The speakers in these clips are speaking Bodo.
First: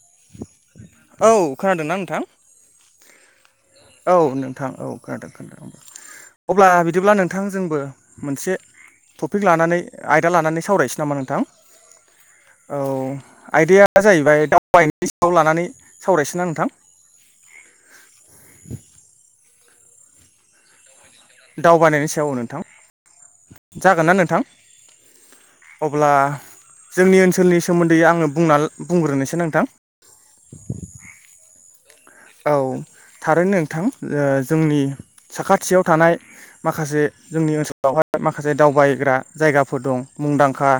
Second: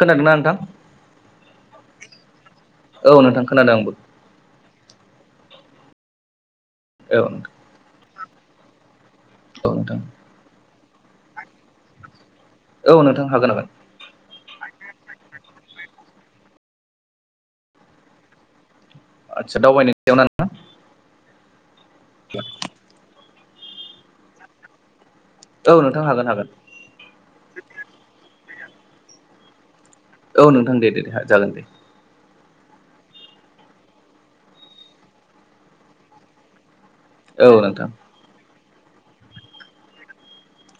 खोनादोंना नोंथां। औ खोनादोंना नोंथां। औ नोंथां। खोनादों आंबो औ नोंथां औ खोनादों खोनादों अब्ला बिदिब्ला औ नोंथां जोंबो। मोनसे टपिक लानानै नोंथां आयदा लानानै सावरायनोसै नामा नोंथां? औ नोंथां नोंथां हागोन हागोन आइडाया जाहैबाय दाउ [unintelligible] सायाव लानानै सावरायनोसै ना नोंथां? आदसा दावबायनायनि सायाव ना नोंथां? दावबायनायनि सायाव ओं नोंथां जागोन ना नोंथां? औ नोंथां अब्ला हागोन हागोन जोंनि ओनसोलनि सोमोन्दै आंङो बुंना बुंग्रोनोसै नोंथां। औ नोंथां दे दे दे जागोन दे। औ थारैनो नोंथां ओ जोंनि साखाथियाव थानाय माख खासे औ जोंनि नोंथां ओनसोलावहाय माखासे दावबायग्रा जायगाफोर दं मुंदांखा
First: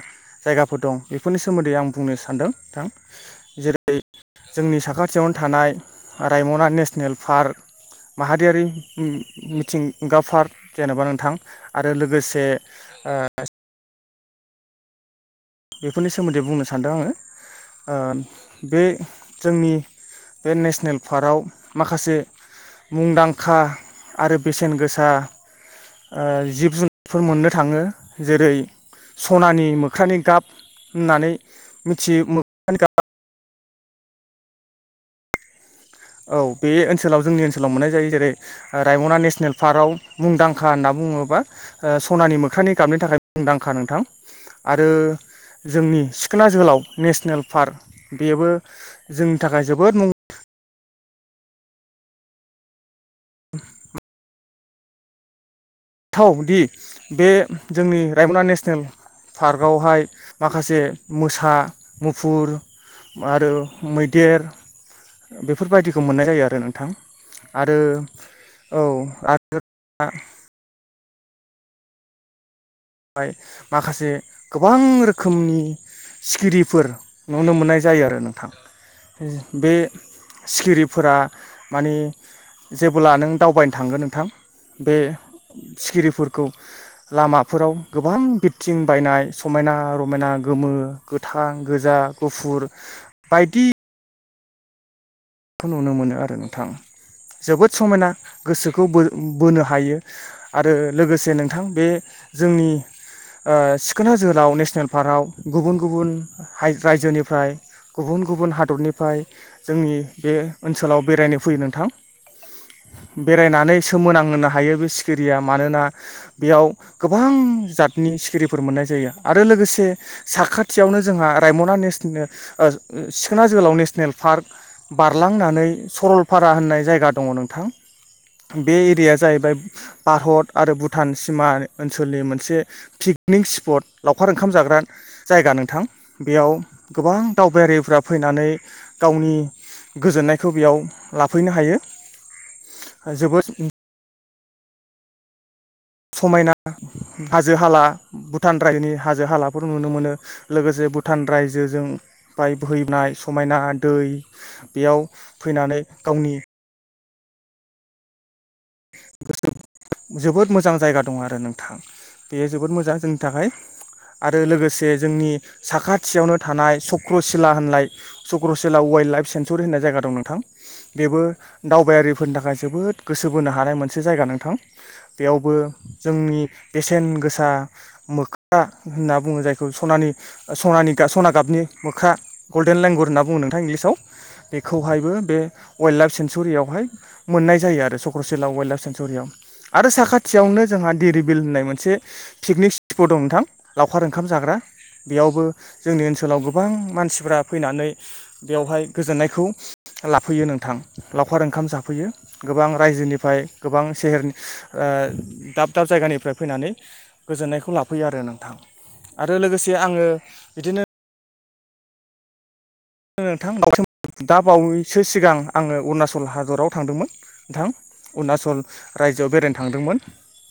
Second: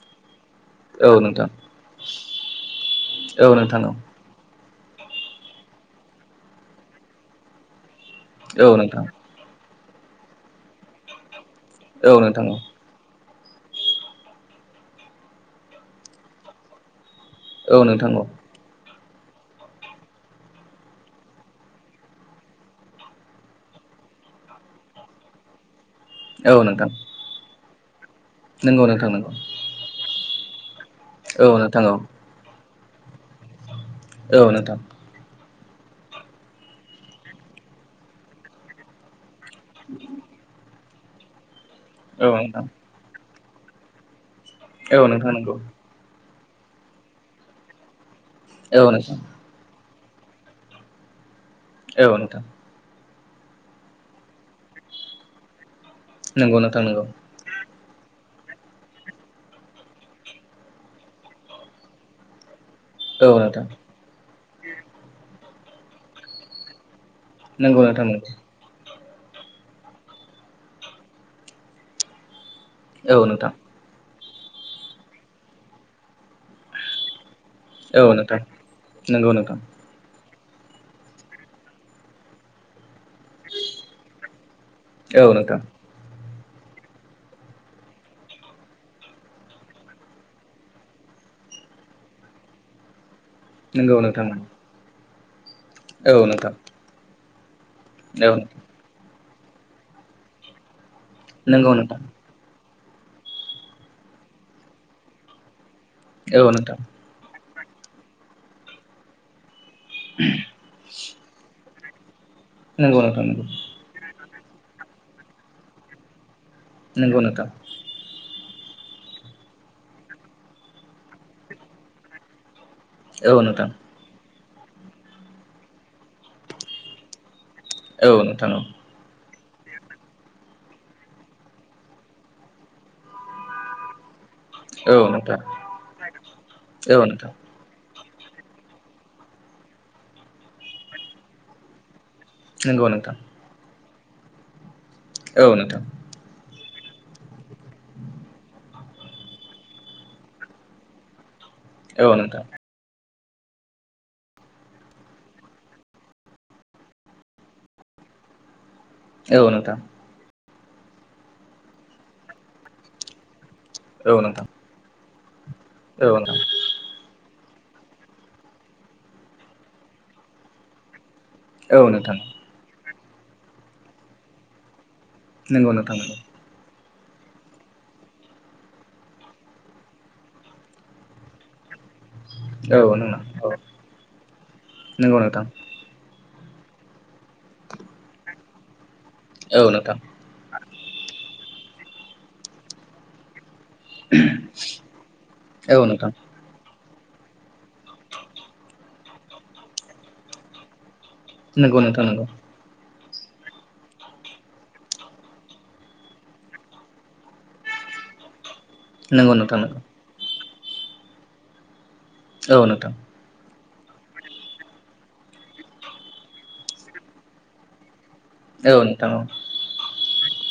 जायगाफोर दं औ बेफोरनि नोंथां सोमोन्दै आं बुंनो सानदों नोंथां औ नोंथां जेरै औ जोंनि साखाथियावनो थानाय रायमना नेसनेल पार्क माहारियारि औ नोंथां मि-मिथिंगा पार्क जेनेबा नोंथां आरो औ लोगोसे नोंथां औ ओ बेफोरनि सोमोन्दै बुंनो सानदों आंङो औ ओ नोंथां औ बे जोंनि बे नेसनेल पार्कआव माखासे मुंदांखा आरो बेसेन गोसा ओ औ जिब नोंथां जुनारफोर मोननो थाङो जेरै नंगौ नोंथां नंगौ सनानि मोख्रानि गाब होननानै औ नोंथां औ मिथियो मोख्रानि गाब औ नोंथां। औ बे ओनसोलाव जोंनि ओनसोलाव मोननाय जायो जेरै रायमना नेसनेल पार्कआव मुंदांखा होनना बुङोबा औ सनानि नोंथां मोख्रानि गाबनि थाखाय मुंदांखा नोंथां आरो औ नोंथां नंगौ जोंनि सिखोना जोहोलाव नेसनेल पार्क बेबो औ नोंथां जोंनि थाखाय जोबोद मुं औ नोंथां। नंगौ थावदि नोंथां नंगौ बे जोंनि रायमना नेसनेल पार्कआवहाय माखासे मोसा मुफुर औ आरो नोंथां मैदेर बेफोरबायदिखौ मोननाय जायो आरो नोंथां। आरो नंगौ नोंथां नंगौ औ आरो औ नोंथां माखासे गोबां रोखोमनि सिखिरिफोर नुनो मोननाय जायो आरो नोंथां नंगौ नोंथां बे सिखिरिफोरा माने जेब्ला नों दावबायनो थांगोन नोंथां बे औ नोंथां सिखिरिफोरखौ लामा बेफोराव गोबां बिरथिं बायनाय समायना रमायना गोमो गोथां गोजा गुफुर [unintelligible] नंगौ नोंथां। खौ नुनो मोनो आरो नोंथां जोबोद समायना औ गोसोखौ बो बोनो हायो आरो लोगोसे नोंथां बे जोंनि ओ सिखोना जोहोलाव नेसनेल पार्कआव गुबुन गुबुन औ नोंथां रायजोनिफ्राय गुबुन गुबुन हादरनिफ्राय जोंनि बे ओनसोलाव बेरायनो फैयो नोंथां। नंगौ नोंथां बेरायनानै सोमोनांहोनो हायो बे सिखिरिया मानोना बेयाव नंगौ नंगौ गोबां नोंथां जातनि सिखिरि फोर मोननाय जायो आरो लोगोसे साखाथियावनो जोंहा रायमना नेसनेल औ सिखोना नोंथां जोहोलाव नेसनेल पार्क बारलांनानै सरलपारा होननाय जायगा दङ नोंथां औ नोंथां बे एरिया जाहैबाय भारत आरो भुटान सिमा ओनसोलनि मोनसे पिकनिक स्पट लावखार ओंखाम जाग्रा औ जायगा नोंथां बेयाव औ गोबां नोंथां दावबायारिफ्रा फैनानै गावनि गोजोननायखौ बेयाव लाफैनो हायो। नंगौ नोंथां जोबोद औ नोंथां। समायना हाजो हाला भुटान रायजोनि हाजो हालाफोर नुनो मोनो लोगोसे भुटान रायजोजों औ नोंथां बाय बोहैनाय समायना दै बेयाव फैनानै गावनि औ नोंथां जोबोद मोजां जायगा दं आरो नोंथां बेयो जोबोद मोजां जोंनि थाखाय औ आरो नोंथां लोगोसे जोंनि औ साखाथियावनो नोंथां थानाय सक्र' सिला होननाइ चक्रसिला वाइल्ड लाइफ सेंसुरि होननाय जायगा दं नोंथां बेबो औ नोंथां दावबायारिफोरनि थाखाय जोबोद गोसो बोनो हानाय मोनसे जायगा नोंथां बेयावबो नंगौ नोंथां नंगौ जोंनि बेसेन गोसा मोख्रा होनना बुङो जायखौ सनानि सनानि सना गाबनि मोखा गल्डेन औ लेंगुवर नोंना होनना बुङो औ नोंथां इंलिसाव बेखौहायबो नंगौ बे नोंथां वाइल्ड लाइफ सेेनस सेनसुरियावहाय मोननाय जायो आरो चक्रसिलला वाइल्ड लाइफ सेेनसु सरियाव औ आरो नोंथां साखाथियावनो जोंहा दिरिबिल होननाय मोनसे पिकनिक स्पट दं नोंथां लावखार ओंखाम जाग्रा बेयावबो औ जोंनि नोंथां ओनसोलाव गोबां मानसिफ्रा फैनानै बेवहाय गोजोननायखौ लाफैयो नोंथां लावखार ओंखाम नंगौ नोंथां जाफैयो नंगौ गोबां रायजोनिफ्राय गोबां सेहेर ओ दाब दाब जायगानिफ्राय फैनानै गोजोननायखौ ला जाफैयो आरो नोंथां नंगौ आरो नोंथां लोगोसे नंगौ आङो बिदिनो औ नोंथां नोंथां दा बावैसो सिगां आङो अरुणाचल हादराव थांदोंमोन नोंथां अरुणाचल औ नोंथां रायजोआव बेरायनो थांदोंमोन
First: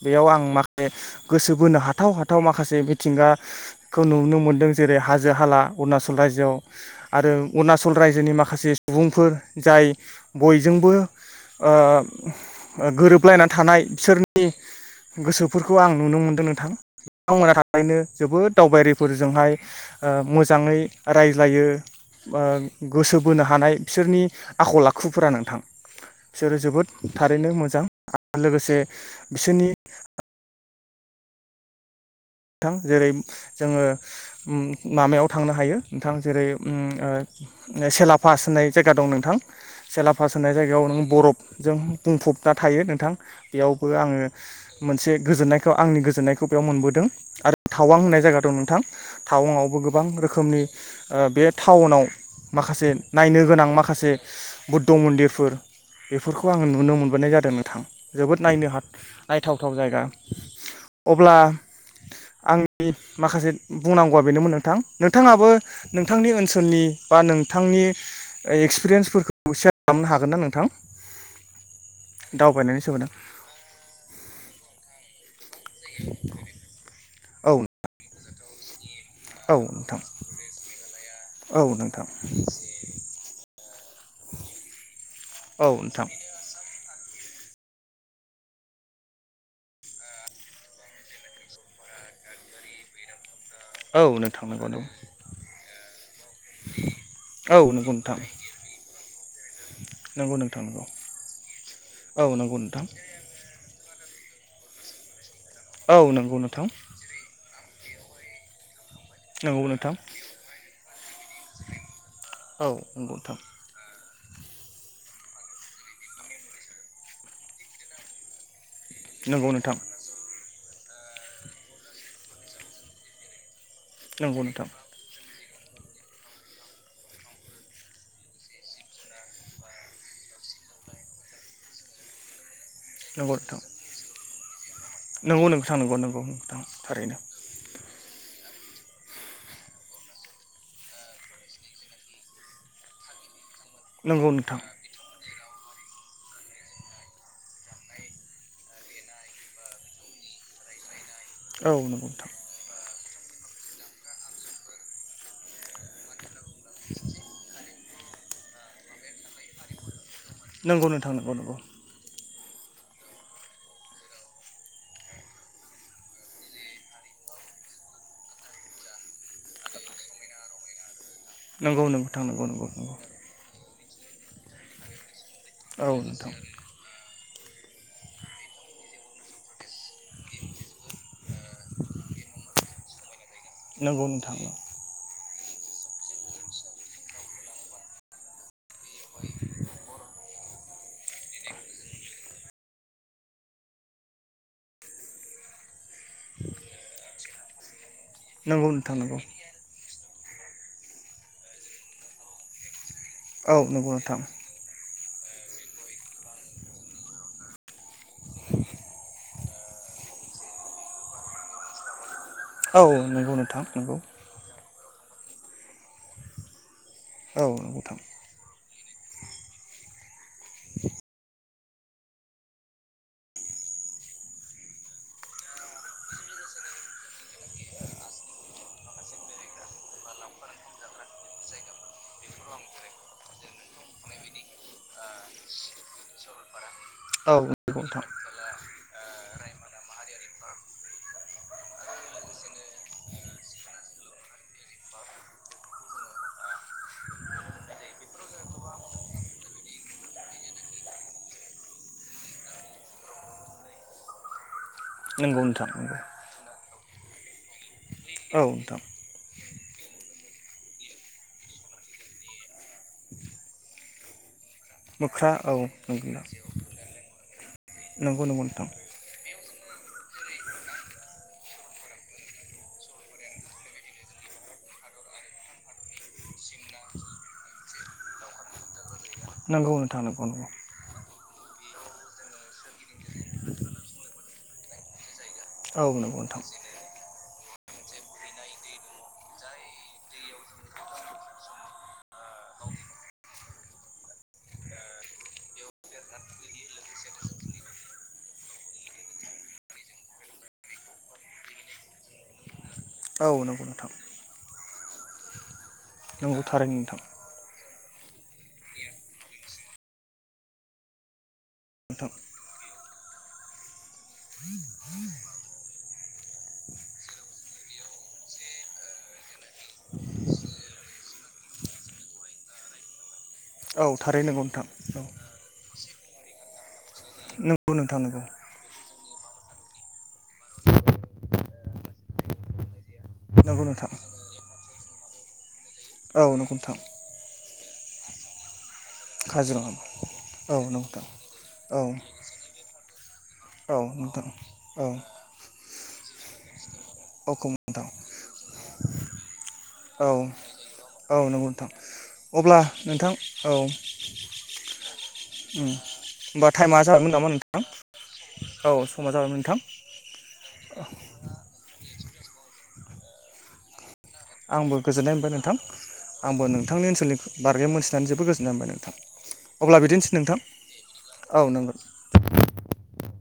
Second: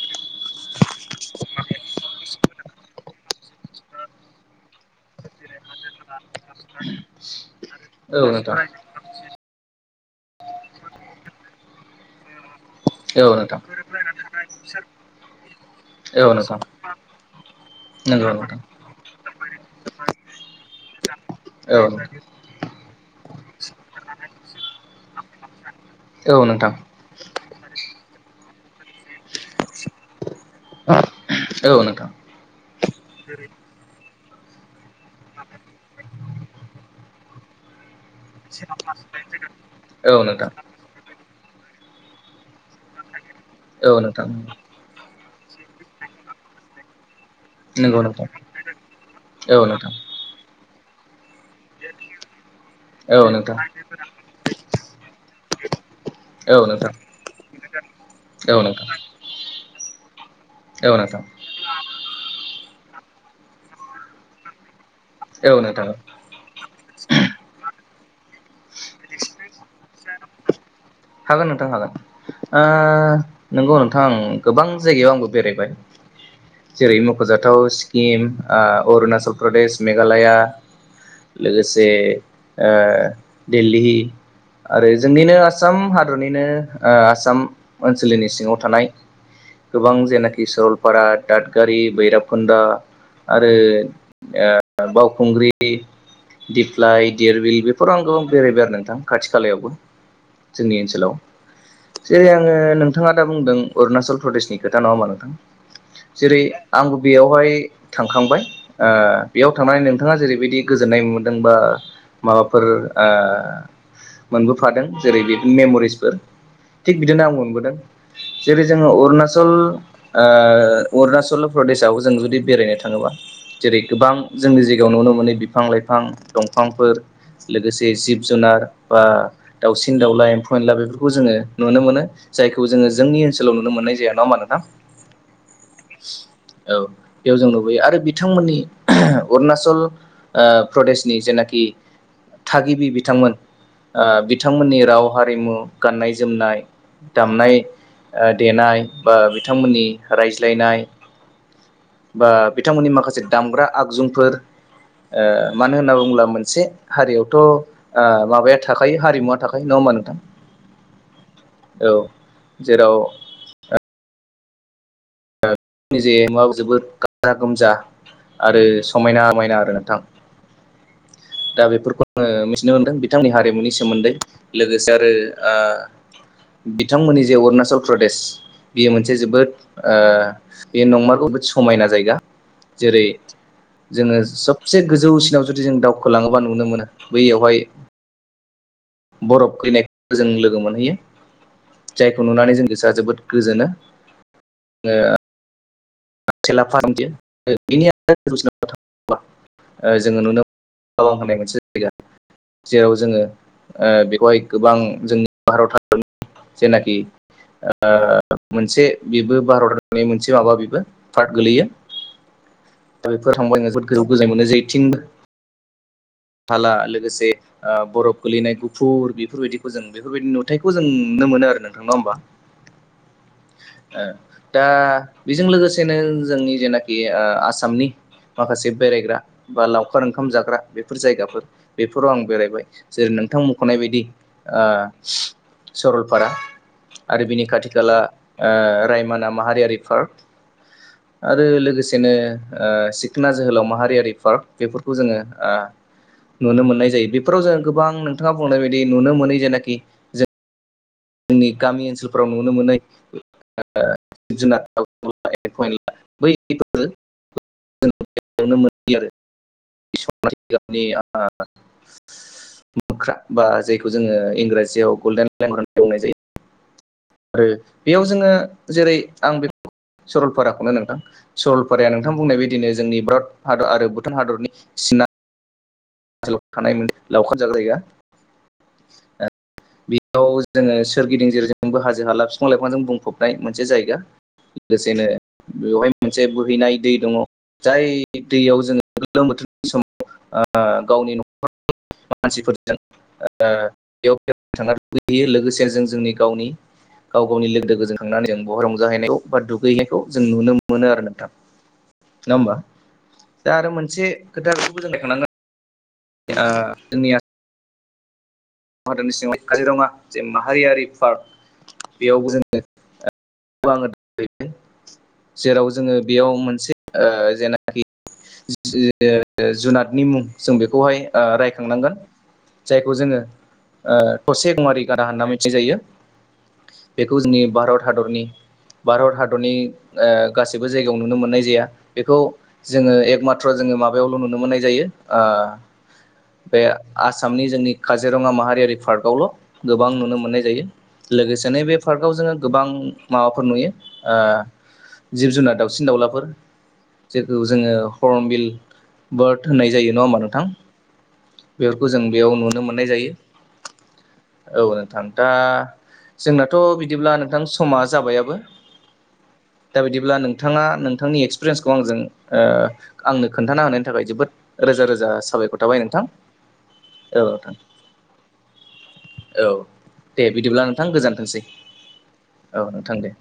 बेयाव आं माखासे गोसो बोनो हाथाव हाथ व माखासे मिथिंगाखौ नुनो मोनदों जेरै हाजो हाला अरुणाचल रायजोआव आरो अरुणाचल औ रायजोनि नोंथां माखासे सुबुंफोर जाय बयजोंबो ओ औ गोरोबलायना नोंथां थानाय बिसोरनि गोसोफोरखौ आं नुनो मोनदों नोंथां बिथांमोनहा थाबैनो नंगौ जोबोद नोंथां दावबायारिफोरजोंहाय मोजाङै रायज्लायो औ नोंथां गोसो बोनो हानाय बिसोरनि आखल आखुफोरा नोंथां औ बिसोरो नोंथां जोबोद थारैनो मोजां आरो लोगोसे बिसोरनि औ नोंथां थां जेरै जोङो माबायाव थांनो हायो नोंथां जेरै सेला फास होननाय जायगा दं नोंथां औ सेलाफास नोंथां होननाय जायगायाव नों बर जों बुंफबना थायो नोंथां बेयावबो औ आङो नोंथां मोनसे गोजोननायखौ आंनि गोजोननायखौ बेयाव मोनबोदों आरो टावां नंगौ होननाय नोंथां जायगा दं नोंथां औ टावांआवबो नोंथां गोबां रोखोमनि ओ बे टाउनाव माखासे औ नायनो नोंथां गोनां माखासे बुद्ध मन्दिरफोर बेफोरखौ औ आङो नोंथां नुनो मोनबोनाय जादों नोथां जोबोद औ नायनो हाथ नोंथां नायथावथाव जायगा औ नोंथां अब्ला आंनि माखासे बुंनांगौआ बेनोमोन नोंथां नोंथाङाबो औ नोंथां नोंथांनि ओनसोलनि बा नोंथांनि एक्सपिरियेन्सफोरखौ सेयार खालामनो हागोन ना नोंथां हागोन नोंथां हागोन ओ दावबायनायनि सोमोन्दै नंगौ नोंथां गोबां जायगायाव आंबो बेरायबाय जेरै औ मख'जाथाव स्किम ओ अरुणाचल औ प्रदेश नोंथां मेघालया औ लोगोसे नोंथां ओ दिली आरो जोंनिनो औ आसाम नोंथां हादरनिनो आसाम ओनसोलनि सिङाव थानाय गोबां जेनाखि सरलपारा दादगारि बैरिबखुन्दा आरो औ नोंथां ओ नंगौ नंगौ बावखुंग्रि दिप्लाय देरबिल औ नंगौ बेफोर आंगो नोंथां बेरायबाय आरो नोंथां खाथि खालायावबो नंगौ नोंथां जोंनि नंगौ ओनसोलाव जेरै औ आङो नंगौ नोंथां नोंथाङा दा बुंदों अरुणाचल प्रदेशनि खोथा नङा होमा नोंथां औ नंगौ जेरै नोंथां आंबो बेयावहाय थांखांबाय ओ बेयाव नंगौ थांनानै नोंथां नोंथाङा जेरैबायदि गोजोननाय मोनदों बा माबाफोर औ ओ नंगौ नोंथां मोनबोफादों जेरै बि मेमरिसफोर थिग बिदिनो आं मोनबोदों जेरै जोङो अरुणचल नंगौ नोंथां ओ अरुणाचल प्रदेशआव जों जुदि बेरायनो थाङोबा जेरै गोबां नंगौ जोंनि नोंथां जायगायाव नुनो मोनो बिफां लाइफां दंफांफोर लोगोसे जे जिब जुनार बा दाउसिन दाउला एम्फौ एनला बेफोरखौ जोङो नुनो मोन जाय खौ जोङो जोंनि ओनसोलाव नुनो मोननाय जाया नङा होमबा नोथां नंगौ नों औ बेयाव जों लुबैयो आरो बिथांमोननि अरुनाचल प्रदेशनि ओ जेनाखि थागिबि बिथांमोन ओ नंगौ नोंथां बिथांमोननि राव हारिमु गाननाय जोमनाय दामनाय ओ देनाय बा बिथांमोननि राय लायनाय औ नंगौ बा नोंथां बिथांमोननि माखासे दामग्रा आगजुफोर ओ मानो होनना बुङोब्ला मोनसे हारियावथ' ओ माबाया थाखायो हारिमुवा थाखायो नङा होमबा नोंथां नंगौ नोंथां नांगौ नंगौ औ जेराव निजे मुवाव जोबोद गाजा गोमजा आरो समायना मायना आरो नोंथां दा नंगौ बेफोरखौ नोंथां आंओ नंगौ नंगौ मिथिनो नंगौ मोनदों हारिमुनि सोमोन्दै लोगोसे आरो ओ औ नोंथां बिथांमोननि जे अरुणाचल प्रदेश बियो मोनसे जोबोद ओ बे नंमारगौ जोबोद समायना जायगा जेरै नंगौ जोङो नोंथां सबसे गोजौसिनाव जुदि जों दावखोलाङोबा नुनो मोनो बैयावहाय बरफ खैनाय जों लोगो मोनहैयो जायखौ नुनानै जों गोसोआ जोबोद गोजोनो ओ [unintelligible] नंगौ नोंथां नंगौ ओ जोङो नुनो थावां होनाय मोनसे जायगा जेराव जोङो औ ओ नंगौ नोंथां बेखौहाय गोबां जोंनि भारत हखरनि जेनाखि ओ मोनसे बेबो भारतनि मोनसे माबा बेबो पार्ट गोलैयो औ दा नंगौ बेफोर नोंथां थांबाय आं जोबोद नंगौ गोजौ गोजाय मोनो जेथिंबो थाला लोगोसे औ नंगौ ओ नोंथां बरफ गोलैनाय गु फुर बेफोरबायदिखौ जों बेफोरबायदि नुथायखौ जों नुनो मोनो आरो नोंथां नङा होमबा [inaudible] ओ दा बेजों लोगोसेनो जोंनि जेनाखि ओ आसामनि माखासे बेरायग्रा बा लावखार ओंखाम जाग्रा बे बेफोर जायगाफोर बेफोराव आं बेरायबाय जेरै नोंथां मखनाय बायदि ओ सरलपारा आरो औ बिनि नंगौ खाथि खाला नोंथां ओ रायमाना माहारियारि पार्क आरो लोगोसेनो ओ सिखना जोहोलाव माहारियारि पार्क बेफोरखौ जोङो ओ नुनो मोननाय जायो बेफोराव जों गोबां नोंथाङा बुंनाय बायदि नुनो मोनै जेनाखि जों जोंनि गामि ओनसोलफोराव नुनो मोनै जिब जुनार नंगौ नोंथां नंगौ औ नोंथां [unintelligible] आरो [unintelligible] मोख्रा बा जायखौ जोङो इंराज जियाव गल्डेन मोख्रा औ लेंगुर होनना बुंनाय नंगौ जायो आरो बेयाव नंगौ जोङो नंगौ नोंथां जेरै आं [inaudible] सरलपाराखौनो नोंथां सरलपाराया नोंथां बुंनाय बायदिनो जोंनि भरत हादर आरो भुटान हादरनि सिना सोलाव थानाय मोन लावखार जाग्रा जायगा नंगौ नोंथां नंगौ बेयाव नंगौ जोङो सोरगिदिं जेरै जोंबो हाजो हाला फिफां लाइफांजों बुंफबनाय मोनसे जायगा लोगोसेनो औ बेवहाय नंगौ मोनसे नोंथां बोहैनाय दै दङ। जाय दैयाव जोङो गोलोम बोथोरनि समाव आं गावनि न मानसिफोरजों ओ बेयाव थांनो दुगै हैयो लोगोसे जों जोंनि गावनि गाव गावनि लोगो दोगोजों थांनानै जों बहा रंजाहैनायखौ बा दुगै हैनायखौ जों नुनो मोनो आरो नोंथां। नङा होमबा औ दा नंगौ आरो नोंथां मोनसे खोथा बेखौबो जों रायखांनांगोन नंगौ थारैनो आ नोंथां जोंनिया भारतनि सिङाव काजिरङा जे माहारियारि पार्क नोंथां बेयावबो जोङो आङो [unintelligible] जेराव जोङो बेयाव मोनसे ओ जेनाखि। [unintelligible] जुनादनि मुं जों बेखौहाय ओ रायखांनांगोन जायखौ जोङो औ ओ थारैनो नंगौ थसे नोंथां गवारि औ गारा होनना मिथि जायो। बेखौ जोंनि नंगौ भारत नोंथां नंगौ हादरनि भारत हादरनि ओ गासिबो जायगायाव नुनो मोननाय जाया बेखौ जोङो एकमाथ्र नंगौ जोङो नोंथां माबा बेयावल नुनो मोननाय जायो ओ औ नंगौ बे नोंथां आसामनि जोंनि काजिरङा माहारियारि पार्क पार्कआवल' काजिरङा गोबां नुनो मोननाय औ जायो नंगौ नोंथां लोगोसेनो बे औ पार्कआव जोङो गोबां माबाफोर नुयो औ नोंथां औ जिब जुनार दाउसिन दाउलाफोर जेखौ औ जोङो नोंथां हरमबिल बार्थ होननाय जायो नङा औ होमबा नोंथां औ नंगौ नोंथां बेफोरखौ जों बेयाव अब्ला नुनो मोननाय जायो। नोंथां औ औ नोंथां दा होमबा जोंनाथ' टाइमा जाबायमोन बिदिब्ला नामा नोंथां समाज जाबायाब औ समा जाबायमोन नोंथां दा बिदिब्ला नों नोंथाङा नोंथांनि एक्सपिरियेन्सखौ आंजों आंनो खोनथा हानाय आंबो गोजोननाय मोनबाय नोंथां आंबो नोंथांनि ओनसोलनि औ नोंथां बारगे मोनथिनानै जोबबोद गोजोननाय मोनबाय नोंथां। औ अब्ला बिदिनोसै दे नोंथां बिदिब्ला नोंथां औ गोजोनथोंसै। नंगौ औ नोंथां दे।